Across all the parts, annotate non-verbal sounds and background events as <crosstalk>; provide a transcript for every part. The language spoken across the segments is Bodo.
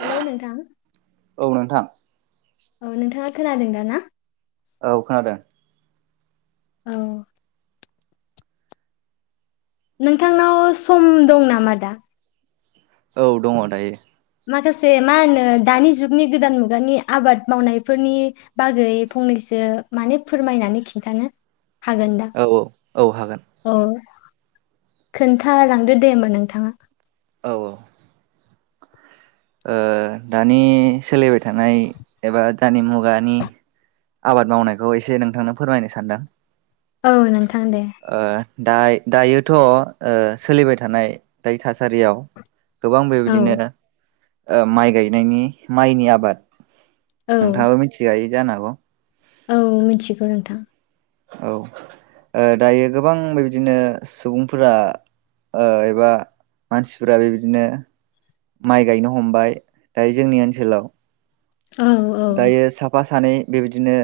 हेलौ नोंथां। औ नोंथां औ नोंथाङा खोनादों दा ना? औ खोनादों। औ नोंथांनाव सम दं नामा दा? औ दङ' दायो। माखासे मा होनो दानि जुगनि गोदान मुगानि आबाद मावनायफोरनि बागै फंनैसो माने फोरमायनानै खिन्थानो हागोन दा औ औ औ हागोन। खोनथालांदो दे होमबा नोंथाङा औ औ ओ दानि सोलिबाय थानाय एबा दानि मुगानि आबाद मावनायखौ एसे नोंथांनो फोरमायनो सानदों। औ नों ओ दा दायोथ' ओ सोलिबाय थानाय दायो थासारियाव गोबां औ बेबायदिनो माइ गायनायनि माइनि आबाद औ नोंथाङाबो मिथिखाय जानोहागौ? औ मिथिगौ नोंथां। औ दायो गोबां बेबदिनो सुबुंफोरा ओ एबा मानसिफोरा बेबदिनो माइ गायनो हमबाय दायो जोंनि ओनसोलाव औ औ दायो साफा सानै बेबायदिनो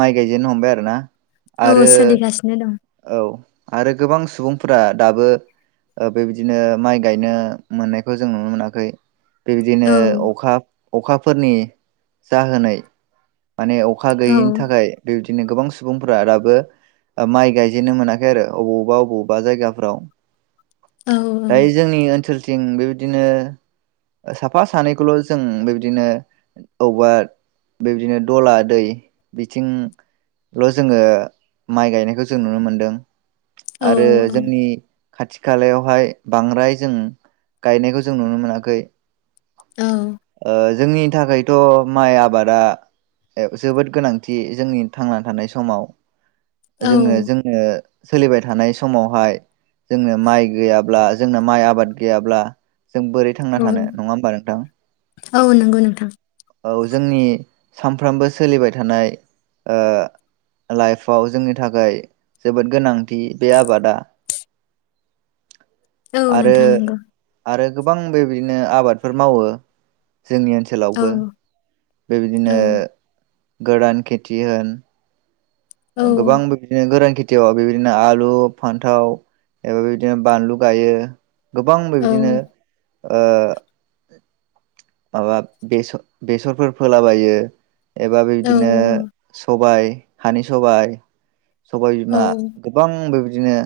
माइ गायजेनो हमबाय आरो ना। औ सोलिगासिनो दं। औ आरो गोबां सुबुंफोरा दाबो ओ बेबायदिनो माइ गायनो मोननायखौ जों नुनो मोनाखै। औ बेबायदिनो अखा अखाफोरनि जाहोनै माने अखा औ गैयैनि थाखाय बेबाय दिनो गोबां सुबुंफोरा दाबो माइ गाय जेननो मोनाखै आरो अबावबा अबावबा जायगाफ्राव। औ दायो जोंनि ओनसोल थिं बेबादिनो साफा सानैखौल' जों बिदिनो औबा बिबादिनो दला दै बिथिंल' जोङो माइ गायनायखौ जों नुनो मोन्दों। औ आरो जोंनि खाथि खालायावहाय बांद्राय जों गायनायखौ जों नुनो मोनाखै। औ। ओ जोंनि थाखायथ' माइ आबादा जोबोद गोनांथि जोंनि थांना थानाय समाव। जोङो औ जोङो सोलिबाय थानाय समावहाय जोंनो माइ गैयाब्ला जोंना माइ आबाद गैयाब्ला जों बोरै थांना औ थानो। नङा होमबा नोंथां? औ नंगौ नोंथां औ जोंनि सानफ्रोमबो सोलिबाय थानाय लाइपआव जोंनि थाखाय जोबोद गोनांथि बे आबादा। औ आरो नोंथां नंगौ आरो गोबां बेबायदिनो आबादफोर मावो जोंनि औ ओनसोलावबो। बेबायदिनो औ गोदान खेथि होन औ ओ गोबां बेबिदिनो गोरान खेथियाव बेबिदिनो आलु, फान्थाव एबा बेबिदिनो बानलु गायो। गोबां औ बेबिदिनो ओ माबा बेस-बेसरफोर फोलाबायो। एबा औ बेबिदिनो सबाय हानि सबाय, सबाय औ बिमा गोबां बेबि दिनो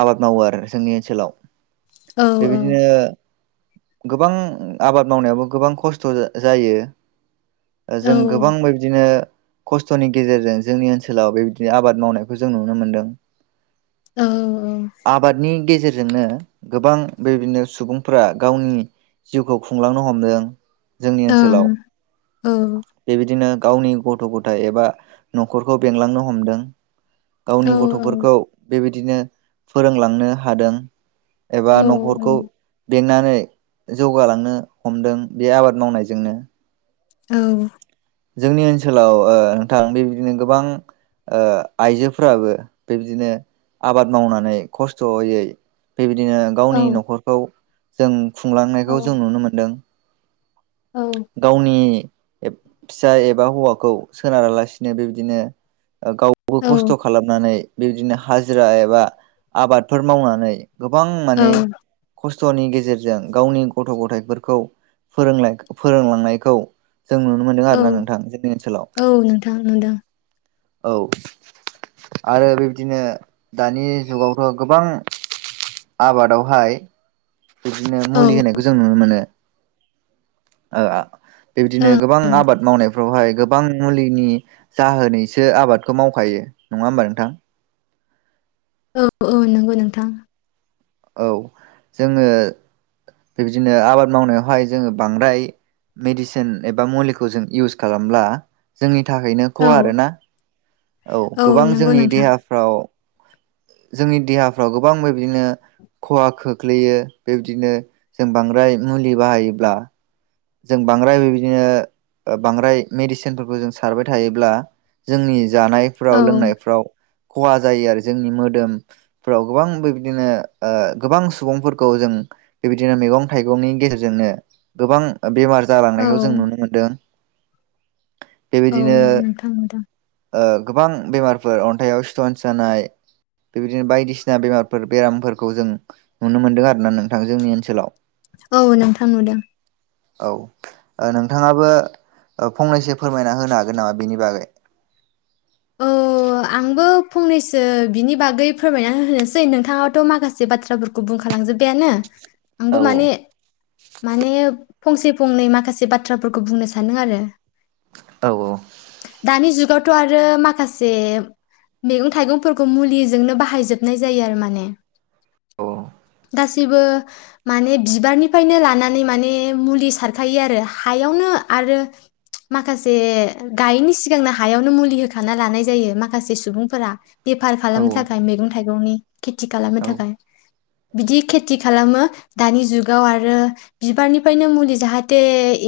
आबाद मावो आरो जोंनि ओनसोलाव। औ बेबिदिनो गोबां आबाद मावनायावबो गोबां खस्थ' जा-जायो। औ जों गोबां बिबदिनो खस्थ'नि गेजेरजों जोंनि ओनसोलाव बेबादिनो आबाद मावनायखौ जों नुनो मोनदों। औ आबादनि गेजेर जोंनो गोबां बेबिदिनो सुबुंफोरा गावनि जिउखौ खुंलांनो हमदों। जोंनि ओनसोलाव बेबादिनो गावनि गथ' गथाइ एबा न'खरखौ बेंलांनो हमदों। गावनि गथ'फोरखौ बेबा- दिनो फोरोंलांनो हादों। एबा न'खरखौ बेंना नै जौगालांनो हमदों बे आबाद मावनायजोंनो। औ जोंनि ओनसोलाव ओ नोंथां बेबादिनो गोबां ओ आइजोफ्राबो बेबदिनो आबाद मावनानै खस्थ'यै बेबदिनो गावनि न'खरखौ जों औ खुंलांनायखौ जों नुनो मोन्दों। गावनि फिसा एबा हौवाखौ सोनारालासिनो बिबदिनो ओ गावबो खस्थ' खालामनानै बिबदिनो हाजिरा एबा आबादफोर मावनानै गोबां माने खस थनि गेजेरजों गावनि गथ' गथाइफोरखौ फोरों फोरोंलांनायखौ जों नुनो मोन्दों आरोना औ नोंथां जोंनि ओनसोलाव। औ नोंथां नुदों औ आरो बिबदिनो दानि जुगावथ' गोबां आबादावहाय बिदिनो औ मुलि होनायखौ जों नुनो मोनो। बिबदिनो औ गोबां आबाद मावनायफ्रावहाय गोबां मुलिनि जाहोनैसो आबादखौ मावखायो नङा होमबा नोंथां? औ औ नंगौ नोंथां। औ जोङो बिबदिनो आबाद मावनायावहाय जोङो बांद्राय मेडिसिन एबा मुलिखौ जों इउस खालामब्ला जोंनि थाखायनो औ खहा आरो ना औ गोबां नंगौ जोंनि नोंथां देहाफ्राव जोंनि देहाफ्राव गोबां बिबायदिनो खहा खोख्लैयो बिबदिनो जों बांद्राय मुलि बाहायोब्ला जों बांद्राय बेबायदिनो ओ बांद्राय मेडिसिनफोरखौ जों सारबाय थायोब्ला जोंनि औ जानायफ्राव लोंनायफ्राव खहा जायो आरो जोंनि मोदोमफ्राव गोबां बेबायदिनो ओ गोबां सुबुंफोरखौ जों बेबायदिनो मैगं थाइगंनि गेजेरजोंनो गोबां बेमार औ जालांनायखौ जों नुनो मोनदों। औ बेबायदिनो नोंथां नुदों ओ गोबां बेमारफोर अन्थाइयाव स्टनस जानाय बेबायदिनो बायदिसिना बेमारफोर बेरामफोरखौ जों नुनो मोनदों आरोना नोंथां जोंनि ओनसोलाव औ नोंथां नुदों औ ओ नोंथाङाबो ओ फंनैसो फोरमायना होनो हागोन नामा बेनि बागै औ आंबो फंनैसो बिनि बागै फोरमायना होनोसै नोंथाङाथ' माखासे बाथ्राफोरखौ बुंखालांजोबबायानो औ आंबो माने माने फंसे फंनै माखासे बाथ्राफोरखौ बुंनो सानदों आरो औ औ दानि जुगावथ' आरो आरो माखासे मैगं थाइगंफोरखौ मुलिजोंनो बाहाय जोबनाय जायो आरो माने औ गासैबो माने बिबारनिफ्रायनो लानानै माने मुलि सारखायो आरो हायावनो आरो माखासे गायैनि सिगांनो हायावनो मुलि हो होखाना लानाय जायो माखासे सुबुंफोरा बेफार औ खालामनो थाखाय मैगं थाइगंनि खेथि खालामनो औ थाखाय बिदि खेथि खालामो दानि जुगाव आरो बिबारनिफ्रायनो मुलि जाहाथे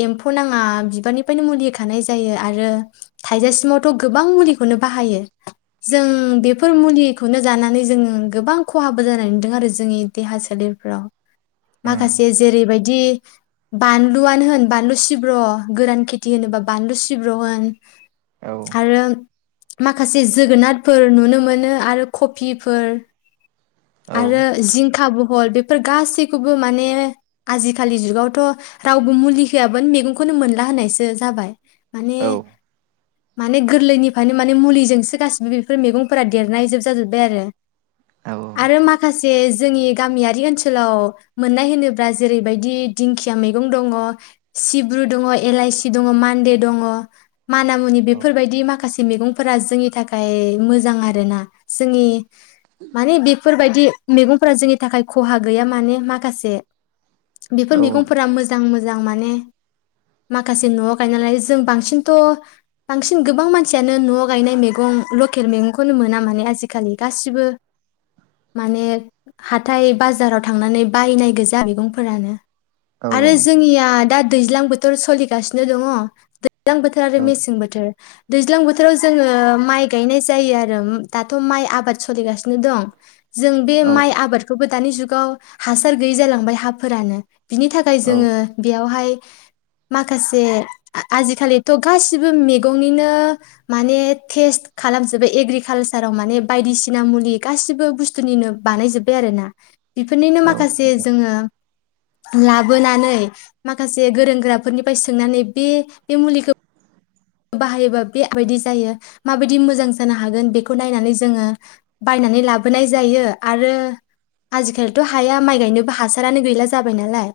एम्फौ नाङा बिबारनिफ्रायनो मुलि होखानाय जायो आरो थाइजासिमावथ' गोबां मुलिखौनो बाहायो जों बेफोर मुलिखौनो जानानै जोङो गोबां खहाबो जानाय नुदों आरो जोंनि देहा सोलेरफ्राव माखासे जेरैबायदि बानलुआनो होन बानलु सिब्र' गोरान खेथि होनोबा बानलु सिब्र' होन औ आरो माखासे जोगोनारफोर नुनो मोनो आरो कफिफोर औ आरो जिंखाबु हल बेफोर गासैखौबो माने आजिखालि जुगावथ' रावबो मुलि होयाबोनो मैगंखौनो मोनला होननायसो जाबाय माने माने गोरलैनिफ्रायनो माने मुलिजोंसो गासिबो बेफोर मैगंफोरा देरनायजोब जाजोबबाय आरो आरो माखासे जोंनि गामियारि ओनसोलाव मोननाय होनोब्ला जेरैबादि दिंखिया मैगं दङ सिब्रु दङ एलाइसि दङ मान्दे दङ माना मुनि बेफोरबायदि माखासे मैगंफोरा जोंनि थाखाय मोजां आरोना जोंनि माने बे बेफोरबायदि मैगंफोरा जोंनि थाखाय खहा गैया माने माखासे बेफोर मैगंफोरा मोजां मोजां मोजां माने माखासे न'आव गायनायलाय जों बांसिनथ' बांसिन गोबां मानसियानो न'आव गायनाय मैगं लकेल मैगंखौनो मोना माने आजिखालि गासिबो माने हाथाय बाजाराव थांनानै बायनाय गोजा मैगंफोरानो आरो जोंनिया दा दैज्लां बोथोर सोलिगासिनो दङ दैज्लां बोथोर आरो मेसें बोथोर दैज्लां बोथोराव जोङो माइ गायनाय जायो आरो दाथ' माइ आबाद सोलिगासिनो दं जों बे औ माइ औ नंगौ आबादखौबो दानि जुगाव हासार गैयि जालांबाय हाफोरानो बिनि थाखाय जोङो बेयावहाय माखासे आजिखालिथ' गासिबो मैगंनिनो माने टेस्ट खालामजोबो एग्रिकालसाराव माने बायदिसिना मुलि गासि बो बुस्थुनिनो बानायजोब्बाय आरोना बेफोरनिनो माखासे जोङो लाबोनानै माखासे गोरों गोराफोरनिफ्राय सोंनानै बे बे मुलिखौ बाहायोबा बेाबायदि जायो माबायदि मोजां जानो हागोन बेखौ नायनानै जोङो बायनानै लाबोनाय जायो आरो आजिखालिथ' हाया माइ गायनोबो हासारानो गैला जाबाय नालाय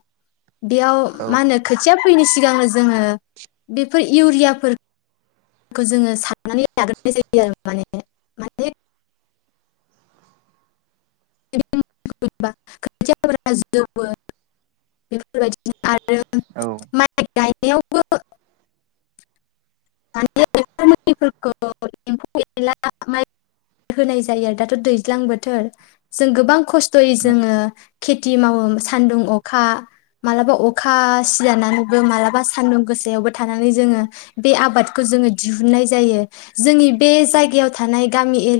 बेयाव औ मा होनो खोथिया फोयिनि सिगांनो जोङो बेफोर इउरियाफोर खौ जोङो सारनानै लाग्रोनाय जायो आरो माने माने <unintelligible> आरो औ <unintelligible> गायनायावबो <unintelligible> एम्फौ एनला <unintelligible> होनाय जायो आरो दाथ' दैज्लां बोथोर जों गोबां खस थ'यै नंगौ जोङो खेथि मावो सान्दुं अखा मालाबा अखा सिजानानैबो मालाबा सान्दुं गोसायावबो थानानै जोङो बे आबादखौ जोङो दिहुननाय जायो जोंनि बे जायगायाव थानाय गामि एरि